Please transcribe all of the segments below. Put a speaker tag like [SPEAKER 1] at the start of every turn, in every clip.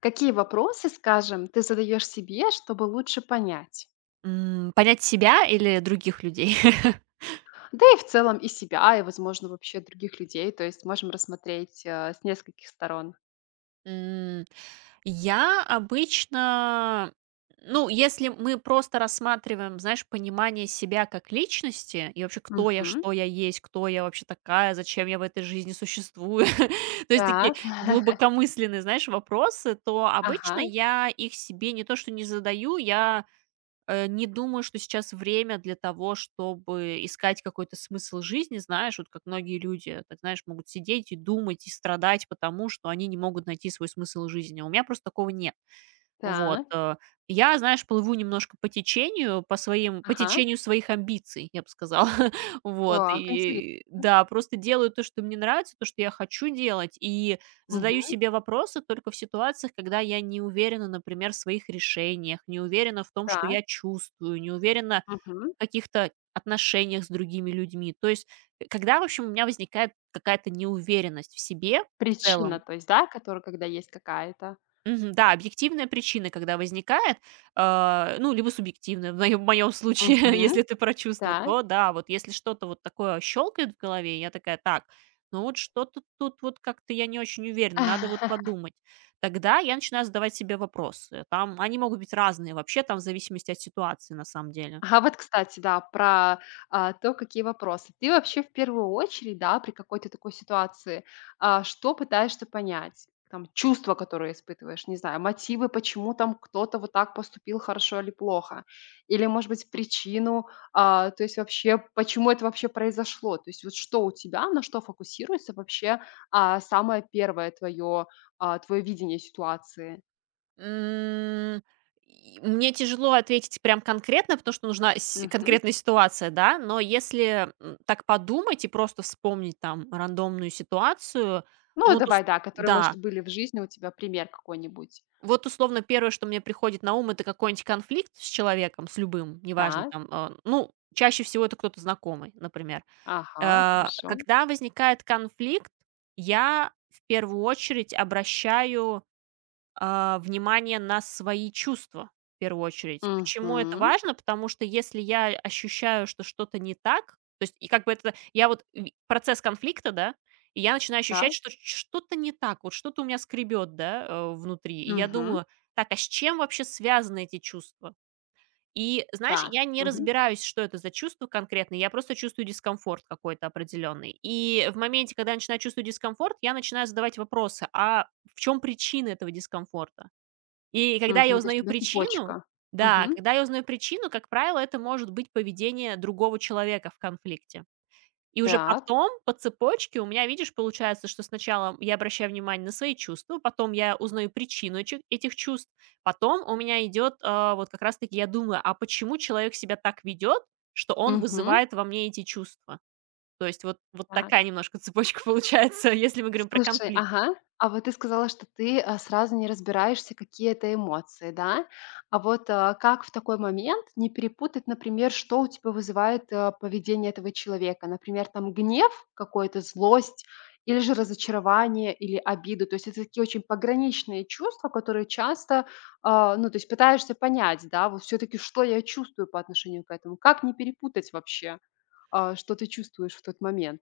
[SPEAKER 1] Какие вопросы, скажем, ты задаешь себе, чтобы лучше понять?
[SPEAKER 2] Понять себя или других людей?
[SPEAKER 1] Да и в целом и себя, и, возможно, вообще других людей. То есть можем рассмотреть с нескольких сторон.
[SPEAKER 2] М, я обычно, ну, если мы просто рассматриваем, знаешь, понимание себя как личности и вообще кто я,
[SPEAKER 1] Мгм.
[SPEAKER 2] что я есть, кто я вообще такая, зачем я в этой жизни существую, то есть такие
[SPEAKER 1] Так.
[SPEAKER 2] глубокомысленные, знаешь, вопросы, то обычно
[SPEAKER 1] Ага.
[SPEAKER 2] я их себе не то что не задаю, я не думаю, что сейчас время для того, чтобы искать какой-то смысл жизни, знаешь, вот как многие люди, так знаешь, могут сидеть и думать, и страдать потому, что они не могут найти свой смысл жизни. У меня просто такого нет. Вот,
[SPEAKER 1] Так.
[SPEAKER 2] я, знаешь, плыву немножко по течению, по
[SPEAKER 1] Ага.
[SPEAKER 2] течению своих амбиций, я бы сказала. Вот,
[SPEAKER 1] Так. Интересно.
[SPEAKER 2] и да, просто делаю то, что мне нравится, то, что я хочу делать, и задаю
[SPEAKER 1] Мгм.
[SPEAKER 2] себе вопросы только в ситуациях, когда я не уверена, например, в своих решениях, не уверена в том, что
[SPEAKER 1] Так.
[SPEAKER 2] я чувствую, не уверена
[SPEAKER 1] Мгм.
[SPEAKER 2] в каких-то отношениях с другими людьми. То есть, когда, в общем, у меня возникает какая-то неуверенность в себе в
[SPEAKER 1] Причина,
[SPEAKER 2] целом.
[SPEAKER 1] то есть, да, которая, когда есть какая-то.
[SPEAKER 2] Мгм. Да, объективная причина, когда возникает, ну, либо субъективная, в моем случае,
[SPEAKER 1] Мгм.
[SPEAKER 2] если ты про чувства,
[SPEAKER 1] Так.
[SPEAKER 2] то да, вот если что-то вот такое щелкает в голове, я такая: так, ну вот что-то тут вот как-то я не очень уверена, надо вот подумать. Тогда я начинаю задавать себе вопросы. Там они могут быть разные вообще, там в зависимости от ситуации на самом деле.
[SPEAKER 1] А вот, кстати, да, про, то, какие вопросы. Ты вообще в первую очередь, да, при какой-то такой ситуации, что пытаешься понять? Там чувства, которые испытываешь, не знаю, мотивы, почему там кто-то вот так поступил, хорошо или плохо. Или, может быть, причину, то есть вообще, почему это вообще произошло. То есть вот что у тебя, на что фокусируется вообще, самое первое твое видение ситуации?
[SPEAKER 2] М, и мне тяжело ответить прям конкретно, потому что нужна с
[SPEAKER 1] Мгм.
[SPEAKER 2] конкретная ситуация, да, но если, так подумать и просто вспомнить там рандомную ситуацию,
[SPEAKER 1] Ну,
[SPEAKER 2] ну вот ус
[SPEAKER 1] давай, да, которые, может,
[SPEAKER 2] да,
[SPEAKER 1] были в жизни у тебя, пример какой-нибудь.
[SPEAKER 2] вот условно первое, что мне приходит на ум — это какой-нибудь конфликт с человеком, с любым, неважно
[SPEAKER 1] Так,
[SPEAKER 2] там, ну, чаще всего это кто-то знакомый, например.
[SPEAKER 1] ага, хорошо.
[SPEAKER 2] Когда возникает конфликт, я в первую очередь обращаю внимание на свои чувства в первую очередь. Почему это
[SPEAKER 1] Мгм.
[SPEAKER 2] важно? Потому что если я ощущаю, что что-то не так, то есть и как бы это я вот процесс конфликта, да, и я начинаю ощущать,
[SPEAKER 1] Так,
[SPEAKER 2] что что-то не так, вот что-то у меня скребет, да, внутри. И я
[SPEAKER 1] мгм.
[SPEAKER 2] думаю, так, а с чем вообще связаны эти чувства? И, знаешь,
[SPEAKER 1] Так,
[SPEAKER 2] я не
[SPEAKER 1] мгм,
[SPEAKER 2] разбираюсь, что это за чувство конкретно, я просто чувствую дискомфорт какой-то определенный. И в моменте, когда я начинаю чувствовать дискомфорт, я начинаю задавать вопросы, а в чем причина этого дискомфорта? И когда я
[SPEAKER 1] мгм. То есть
[SPEAKER 2] узнаю
[SPEAKER 1] у тебя
[SPEAKER 2] причину
[SPEAKER 1] цепочка.
[SPEAKER 2] Да,
[SPEAKER 1] Мгм.
[SPEAKER 2] когда я узнаю причину, как правило, это может быть поведение другого человека в конфликте. И уже
[SPEAKER 1] Так.
[SPEAKER 2] потом по цепочке у меня, видишь, получается, что сначала я обращаю внимание на свои чувства, потом я узнаю причину этих чувств, потом у меня идет, вот как раз-таки я думаю, а почему человек себя так ведет, что он
[SPEAKER 1] Мгм.
[SPEAKER 2] вызывает во мне эти чувства? То есть вот
[SPEAKER 1] Так.
[SPEAKER 2] такая немножко цепочка получается, если мы говорим про
[SPEAKER 1] Слушай,
[SPEAKER 2] конфликт.
[SPEAKER 1] ага. А вот ты сказала, что ты, сразу не разбираешься, какие это эмоции, да? А вот, как в такой момент не перепутать, например, что у тебя вызывает, поведение этого человека? Например, там гнев какой-то, злость или же разочарование, или обиду. То есть это такие очень пограничные чувства, которые часто, ну, то есть пытаешься понять, да, вот все таки что я чувствую по отношению к этому. Как не перепутать вообще, что ты чувствуешь в тот момент?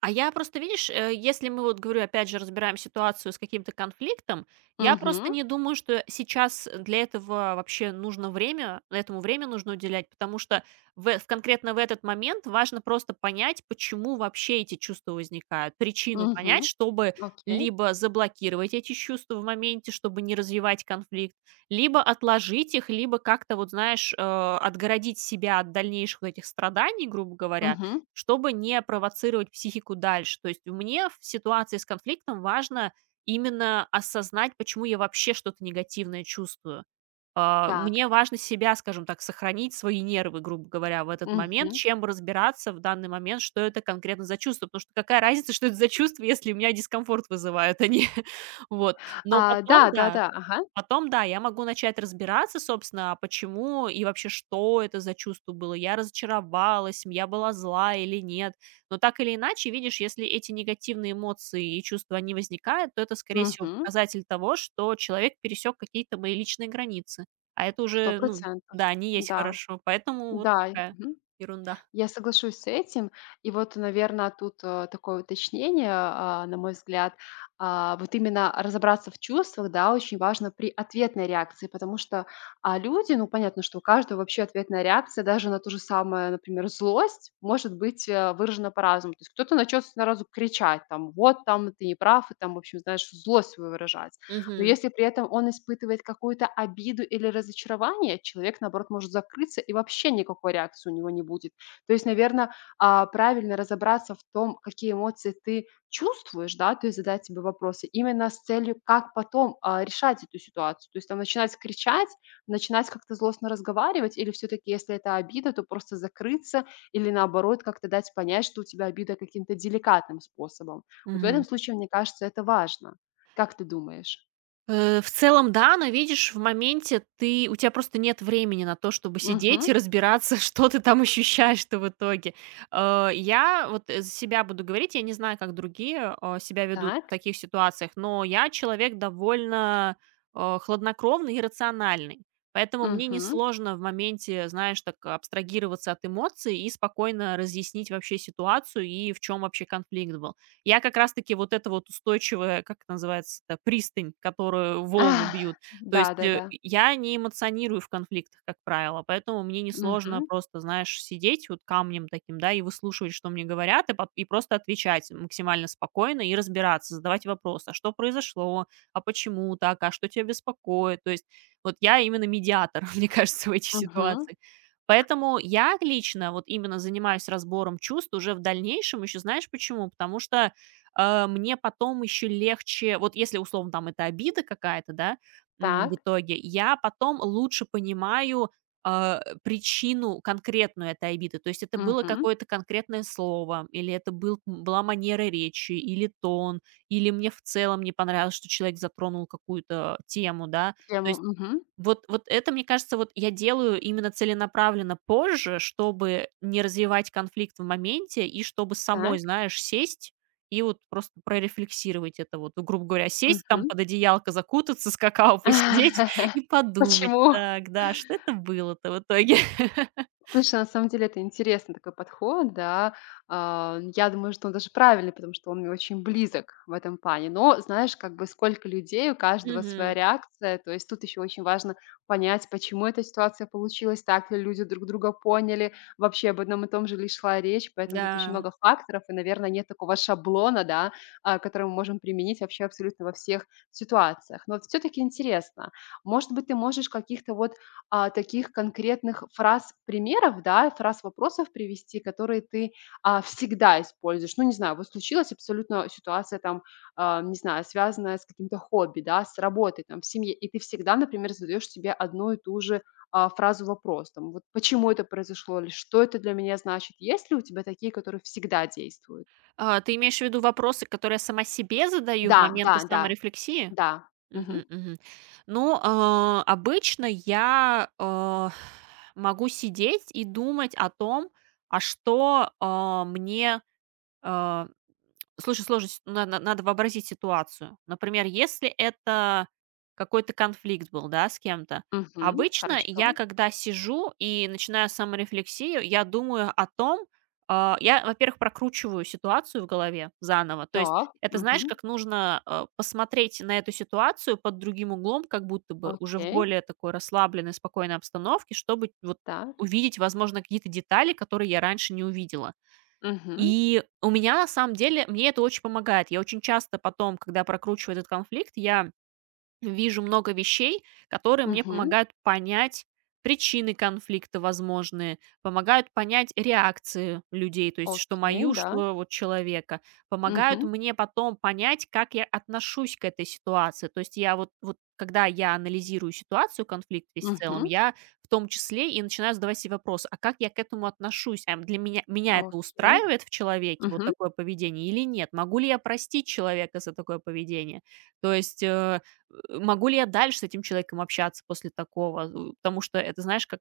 [SPEAKER 2] А я просто, видишь, если мы вот, говорю, опять же, разбираем ситуацию с каким-то конфликтом, я просто
[SPEAKER 1] Угу,
[SPEAKER 2] не думаю, что сейчас для этого вообще нужно время, этому время нужно уделять, потому что конкретно в этот момент важно просто понять, почему вообще эти чувства возникают, причину понять,
[SPEAKER 1] угу,
[SPEAKER 2] чтобы
[SPEAKER 1] окей.
[SPEAKER 2] либо заблокировать эти чувства в моменте, чтобы не развивать конфликт, либо отложить их, либо как-то, вот знаешь, отгородить себя от дальнейших вот этих страданий, грубо говоря,
[SPEAKER 1] Мгм.
[SPEAKER 2] чтобы не провоцировать психику дальше. То есть мне в ситуации с конфликтом важно именно осознать, почему я вообще что-то негативное чувствую.
[SPEAKER 1] Так.
[SPEAKER 2] Мне важно себя, скажем так, сохранить, свои нервы, грубо говоря, в этот момент,
[SPEAKER 1] Мгм.
[SPEAKER 2] чем разбираться в данный момент, что это конкретно за чувство. Потому что какая разница, что это за чувство, если у меня дискомфорт вызывают они. Вот. Но потом, да,
[SPEAKER 1] Да-да-да. Ага.
[SPEAKER 2] Потом, да, я могу начать разбираться, собственно, а почему и вообще, что это за чувство было. Я разочаровалась, я была зла или нет. Но так или иначе, видишь, если эти негативные эмоции и чувства, они возникают, то это, скорее всего,
[SPEAKER 1] Мгм.
[SPEAKER 2] показатель того, что человек пересек какие-то мои личные границы. А это
[SPEAKER 1] Сто
[SPEAKER 2] уже, ну,
[SPEAKER 1] процентов.
[SPEAKER 2] да, не есть
[SPEAKER 1] Да.
[SPEAKER 2] хорошо. Поэтому вот
[SPEAKER 1] Да.
[SPEAKER 2] такая
[SPEAKER 1] Мгм.
[SPEAKER 2] ерунда.
[SPEAKER 1] Я соглашусь с этим. И вот, наверное, тут, такое уточнение, на мой взгляд. Вот именно разобраться в чувствах, да, очень важно при ответной реакции, потому что, люди, ну, понятно, что у каждого вообще ответная реакция даже на то же самое, например, злость может быть, выражена по-разному. То есть кто-то начнет сразу кричать там: "Вот там ты не прав", и там, в общем, знаешь, злость свою выражать. Но если при этом он испытывает какую-то обиду или разочарование, человек, наоборот, может закрыться, и вообще никакой реакции у него не будет. То есть, наверное, правильно разобраться в том, какие эмоции ты чувствуешь, да, то есть задать себе вопросы именно с целью, как потом, решать эту ситуацию. То есть там начинать кричать, начинать как-то злостно разговаривать или все таки если это обида, то просто закрыться или, наоборот, как-то дать понять, что у тебя обида каким-то деликатным способом. Вот в этом
[SPEAKER 2] Мгм.
[SPEAKER 1] случае, мне кажется, это важно. Как ты думаешь?
[SPEAKER 2] В целом, да, но видишь, в моменте ты у тебя просто нет времени на то, чтобы сидеть
[SPEAKER 1] Мгм.
[SPEAKER 2] и разбираться, что ты там ощущаешь-то в итоге. Я вот, за себя буду говорить, я не знаю, как другие, себя ведут в
[SPEAKER 1] Так.
[SPEAKER 2] таких ситуациях, но я человек довольно хладнокровный и рациональный. Поэтому мне
[SPEAKER 1] Мгм.
[SPEAKER 2] несложно в моменте, знаешь, так абстрагироваться от эмоций и спокойно разъяснить вообще ситуацию и в чем вообще конфликт был. Я как раз таки вот это вот устойчивая, как это называется-то, пристань, которую волны бьют. То есть,
[SPEAKER 1] Да-да-да.
[SPEAKER 2] я не эмоционирую в конфликтах, как правило, поэтому мне
[SPEAKER 1] Мгм.
[SPEAKER 2] несложно просто, знаешь, сидеть вот камнем таким, да, и выслушивать, что мне говорят, и пот и просто отвечать максимально спокойно и разбираться, задавать вопросы: "А что произошло? А почему так? А что тебя беспокоит?" То есть вот я именно медиатор, мне кажется, в этих
[SPEAKER 1] Мгм.
[SPEAKER 2] ситуациях. Поэтому я лично вот именно занимаюсь разбором чувств уже в дальнейшем. Еще знаешь почему? Потому что мне потом еще легче, вот если условно там это обида какая-то, да, в
[SPEAKER 1] Так.
[SPEAKER 2] итоге, я потом лучше понимаю причину конкретную этой обиды. То есть это было
[SPEAKER 1] Мгм.
[SPEAKER 2] какое-то конкретное слово, или это была манера речи, или тон, или мне в целом не понравилось, что человек затронул какую-то тему, да. То
[SPEAKER 1] Тему.
[SPEAKER 2] есть
[SPEAKER 1] Мгм.
[SPEAKER 2] вот это, мне кажется, вот я делаю именно целенаправленно позже, чтобы не развивать конфликт в моменте и чтобы самой,
[SPEAKER 1] Так.
[SPEAKER 2] знаешь, сесть и вот просто прорефлексировать это вот. Ну, грубо говоря, сесть
[SPEAKER 1] Мгм.
[SPEAKER 2] там под одеялко, закутаться, с какао посидеть и подумать:
[SPEAKER 1] Почему?
[SPEAKER 2] "Так, да, что это было-то в итоге?"
[SPEAKER 1] Слушай, на самом деле это интересный такой подход, да. Я думаю, что он даже правильный, потому что он мне очень близок в этом плане. Но знаешь, как бы сколько людей, у каждого своя
[SPEAKER 2] Мгм.
[SPEAKER 1] реакция. То есть тут еще очень важно понять, почему эта ситуация получилась, так ли люди друг друга поняли, вообще об одном и том же ли шла речь. Поэтому тут очень
[SPEAKER 2] Да.
[SPEAKER 1] много факторов, и, наверное, нет такого шаблона, да, который мы можем применить вообще абсолютно во всех ситуациях. Но все-таки интересно, может быть, ты можешь каких-то вот таких конкретных фраз, примеров, да, фраз, вопросов привести, которые ты, всегда используешь. Ну, не знаю, вот случилась абсолютно ситуация там, не знаю, связанная с каким-то хобби, да, с работой, там, в семье, и ты всегда, например, задаешь себе одну и ту же, фразу-вопрос, там, вот почему это произошло или что это для меня значит. Есть ли у тебя такие, которые всегда действуют?
[SPEAKER 2] А, ты имеешь в виду вопросы, которые я сама себе задаю в
[SPEAKER 1] Да, да,
[SPEAKER 2] моменты
[SPEAKER 1] да,
[SPEAKER 2] саморефлексии?
[SPEAKER 1] да. Мгм.
[SPEAKER 2] Мгм, мгм. Ну, обычно я, могу сидеть и думать о том, а что, а, мне, а слушай, сложность, на надо вообразить ситуацию. Например, если это какой-то конфликт был, да, с кем-то.
[SPEAKER 1] Мгм.
[SPEAKER 2] Обычно я,
[SPEAKER 1] Хорошо.
[SPEAKER 2] когда сижу и начинаю саморефлексию, я думаю о том, во-первых, прокручиваю ситуацию в голове заново. То есть
[SPEAKER 1] Так.
[SPEAKER 2] это, знаешь,
[SPEAKER 1] Мгм.
[SPEAKER 2] как нужно, посмотреть на эту ситуацию под другим углом, как будто бы уже в
[SPEAKER 1] Окей.
[SPEAKER 2] более такой расслабленной, спокойной обстановке, чтобы вот
[SPEAKER 1] Так.
[SPEAKER 2] увидеть, возможно, какие-то детали, которые я раньше не увидела.
[SPEAKER 1] Мгм.
[SPEAKER 2] И у меня, на самом деле, мне это очень помогает. Я очень часто потом, когда прокручиваю этот конфликт, я вижу много вещей, которые мне
[SPEAKER 1] Мгм.
[SPEAKER 2] помогают понять причины конфликта возможные, помогают понять реакции людей, то есть что
[SPEAKER 1] Окей,
[SPEAKER 2] мою,
[SPEAKER 1] да.
[SPEAKER 2] что вот человека, помогают
[SPEAKER 1] Мгм.
[SPEAKER 2] мне потом понять, как я отношусь к этой ситуации. То есть вот когда я анализирую ситуацию, конфликт весь в целом,
[SPEAKER 1] Мгм.
[SPEAKER 2] я в том числе и начинаю задавать себе вопрос, а как я к этому отношусь? А меня это
[SPEAKER 1] Окей.
[SPEAKER 2] устраивает в человеке, вот
[SPEAKER 1] Мгм.
[SPEAKER 2] такое поведение, или нет? Могу ли я простить человека за такое поведение? То есть могу ли я дальше с этим человеком общаться после такого? У Потому что это, знаешь, как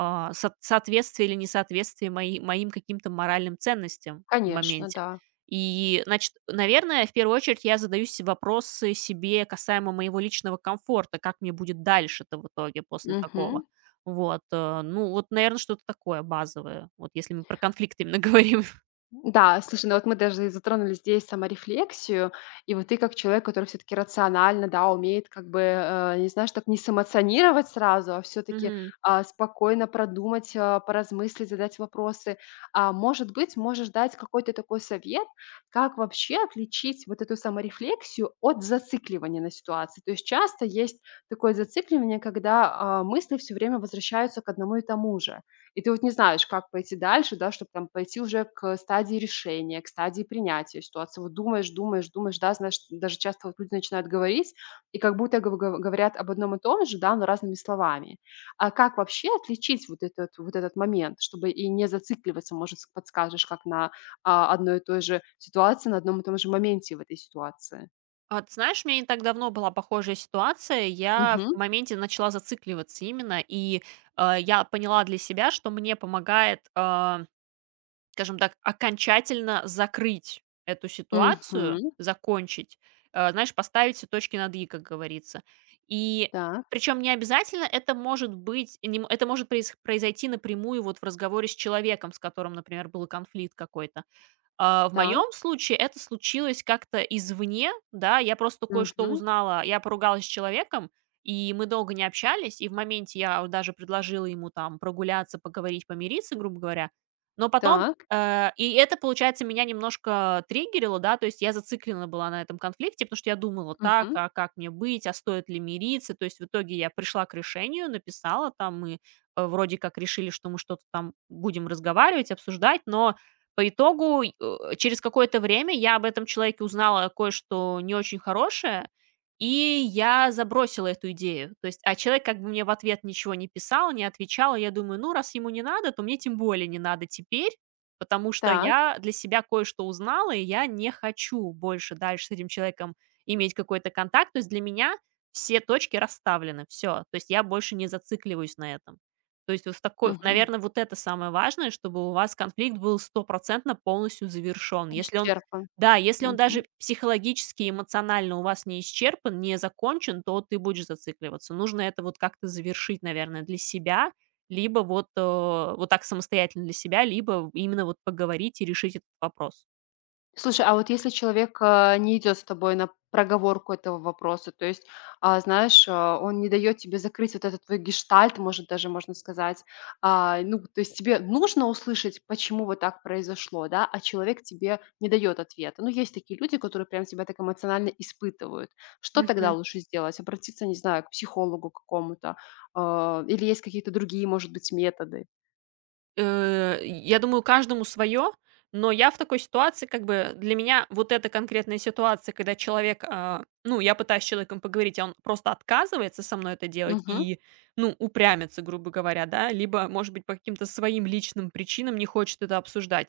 [SPEAKER 2] соответствие или несоответствие моим каким-то моральным ценностям в
[SPEAKER 1] Конечно,
[SPEAKER 2] моменте.
[SPEAKER 1] да.
[SPEAKER 2] И, значит, наверное, в первую очередь я задаю вопросы себе касаемо моего личного комфорта, как мне будет дальше-то в итоге после такого.
[SPEAKER 1] Мгм.
[SPEAKER 2] Вот, ну, вот, наверное, что-то такое базовое, вот если мы про конфликт именно
[SPEAKER 1] Да, слушай, ну вот мы даже и затронули здесь саморефлексию, и вот ты как человек, который все таки рационально, да, умеет как бы, не знаешь, так не сэмоционировать сразу, а все таки
[SPEAKER 2] говорим.
[SPEAKER 1] спокойно продумать, поразмыслить, задать вопросы. Может быть, можешь дать какой-то такой совет, как вообще отличить вот эту саморефлексию от зацикливания на ситуации? То есть часто есть такое зацикливание, когда, мысли все время возвращаются к одному и тому же. И ты вот не знаешь, как пойти дальше, да, чтобы там пойти уже к стадии решения, к стадии принятия ситуации. Вот думаешь, думаешь, думаешь, да, знаешь, даже часто вот люди начинают говорить, и как будто говорят об одном и том же, да, но разными словами. А как вообще отличить вот этот момент, чтобы и не зацикливаться, может, подскажешь, как на одной и той же ситуации, на одном и том же моменте в этой ситуации?
[SPEAKER 2] А ты знаешь, у меня не так давно была похожая ситуация. Я
[SPEAKER 1] Мгм.
[SPEAKER 2] в моменте начала зацикливаться именно, и я поняла для себя, что мне помогает, скажем так, окончательно закрыть эту ситуацию,
[SPEAKER 1] Мгм.
[SPEAKER 2] закончить, знаешь, поставить все точки над «и», как говорится. И
[SPEAKER 1] Так,
[SPEAKER 2] причем не обязательно это может быть, не м- это может проис- произойти напрямую вот в разговоре с человеком, с которым, например, был конфликт какой-то. В
[SPEAKER 1] так,
[SPEAKER 2] моем случае это случилось как-то извне, да, я просто кое-что
[SPEAKER 1] мгм.
[SPEAKER 2] узнала, я поругалась с человеком, и мы долго не общались, и в моменте я вот даже предложила ему там прогуляться, поговорить, помириться, грубо говоря, но потом…
[SPEAKER 1] Так,
[SPEAKER 2] И это, получается, меня немножко триггерило, да, то есть я зациклена была на этом конфликте, потому что я думала: так,
[SPEAKER 1] мгм.
[SPEAKER 2] а как мне быть, а стоит ли мириться. То есть в итоге я пришла к решению, написала там, мы вроде как решили, что мы что-то там будем разговаривать, обсуждать, но по итогу, через какое-то время я об этом человеке узнала кое-что не очень хорошее, и я забросила эту идею. То есть, а человек как бы мне в ответ ничего не писал, не отвечал, и я думаю: ну, раз ему не надо, то мне тем более не надо теперь, потому что
[SPEAKER 1] Так,
[SPEAKER 2] я для себя кое-что узнала, и я не хочу больше дальше с этим человеком иметь какой-то контакт. То есть для меня все точки расставлены, все. То есть я больше не зацикливаюсь на этом. То есть вот, в такой
[SPEAKER 1] мгм.
[SPEAKER 2] наверное, вот это самое важное, чтобы у вас конфликт был стопроцентно полностью завершен. Если он
[SPEAKER 1] Исчерпан.
[SPEAKER 2] Да, если он даже психологически эмоционально у вас не исчерпан, не закончен, то ты будешь зацикливаться. Нужно это вот как-то завершить, наверное, для себя, либо вот, вот так самостоятельно для себя, либо именно вот поговорить и решить этот вопрос.
[SPEAKER 1] Слушай, а вот если человек, не идет с тобой на проговорку этого вопроса, то есть, знаешь, он не дает тебе закрыть вот этот твой гештальт, может, даже можно сказать. Ну, то есть тебе нужно услышать, почему вот так произошло, да, а человек тебе не дает ответа. Ну, есть такие люди, которые прям тебя так эмоционально испытывают. Что тогда лучше сделать? Обратиться, не знаю, к психологу какому-то, или есть какие-то другие, может быть, методы?
[SPEAKER 2] Я думаю, каждому свое, но я в такой ситуации, как бы, для меня вот эта конкретная ситуация, когда человек, ну, я пытаюсь с человеком поговорить, а он просто отказывается со мной это делать
[SPEAKER 1] Угу,
[SPEAKER 2] и, ну, упрямится, грубо говоря, да, либо, может быть, по каким-то своим личным причинам не хочет это обсуждать.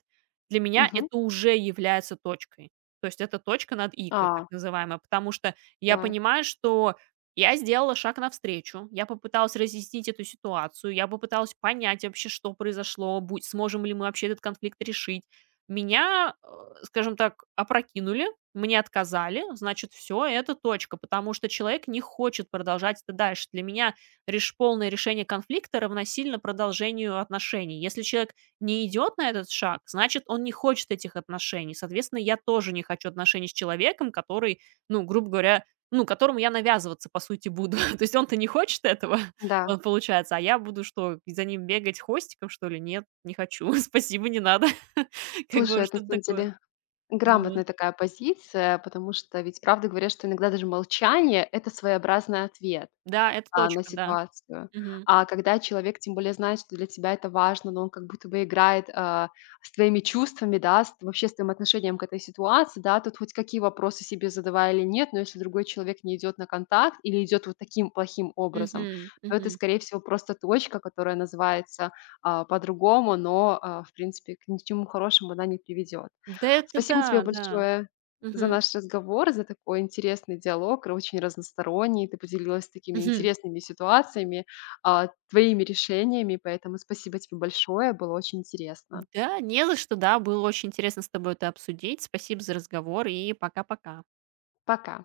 [SPEAKER 2] Для меня
[SPEAKER 1] угу.
[SPEAKER 2] это уже является точкой. То есть это точка над «и», как так
[SPEAKER 1] А,
[SPEAKER 2] называемая, потому что я
[SPEAKER 1] так,
[SPEAKER 2] понимаю, что я сделала шаг навстречу, я попыталась разъяснить эту ситуацию, я попыталась понять вообще, что произошло, сможем ли мы вообще этот конфликт решить. Меня, скажем так, опрокинули, мне отказали, значит, все, это точка, потому что человек не хочет продолжать это дальше. Для меня полное решение конфликта равносильно продолжению отношений. Если человек не идет на этот шаг, значит, он не хочет этих отношений. Соответственно, я тоже не хочу отношений с человеком, который, ну, грубо говоря, ну, которому я навязываться, по сути, буду. То есть он-то не хочет этого, по
[SPEAKER 1] да.
[SPEAKER 2] получается, а я буду что, за ним бегать хвостиком, что ли? Нет, не хочу, спасибо, не надо. Как бы
[SPEAKER 1] Слушай,
[SPEAKER 2] вот
[SPEAKER 1] это на
[SPEAKER 2] что-то
[SPEAKER 1] самом
[SPEAKER 2] такое.
[SPEAKER 1] деле
[SPEAKER 2] Ну
[SPEAKER 1] грамотная такая позиция, потому что ведь правда говорят, что иногда даже молчание — это своеобразный ответ
[SPEAKER 2] да, это
[SPEAKER 1] на
[SPEAKER 2] точка, да.
[SPEAKER 1] ситуацию.
[SPEAKER 2] Мгм.
[SPEAKER 1] А когда человек, тем более, знает, что для тебя это важно, но он как будто бы играет, с твоими чувствами, да, с вообще с твоим отношением к этой ситуации, да, тут хоть какие вопросы себе задавай или нет, но если другой человек не идет на контакт или идет вот таким плохим образом,
[SPEAKER 2] Мгм.
[SPEAKER 1] то это,
[SPEAKER 2] Мгм.
[SPEAKER 1] скорее всего, просто точка, которая называется, по-другому, но, в принципе, к ничему хорошему она не приведет.
[SPEAKER 2] Да, это
[SPEAKER 1] Спасибо тебе
[SPEAKER 2] да, да.
[SPEAKER 1] большое за
[SPEAKER 2] Мгм.
[SPEAKER 1] наш разговор, за такой интересный диалог, очень разносторонний. Ты поделилась такими
[SPEAKER 2] Мгм.
[SPEAKER 1] интересными ситуациями, твоими решениями, поэтому спасибо тебе большое, было очень интересно.
[SPEAKER 2] Да, не за что, да, было очень интересно с тобой это обсудить. Спасибо за разговор и пока-пока.
[SPEAKER 1] Пока.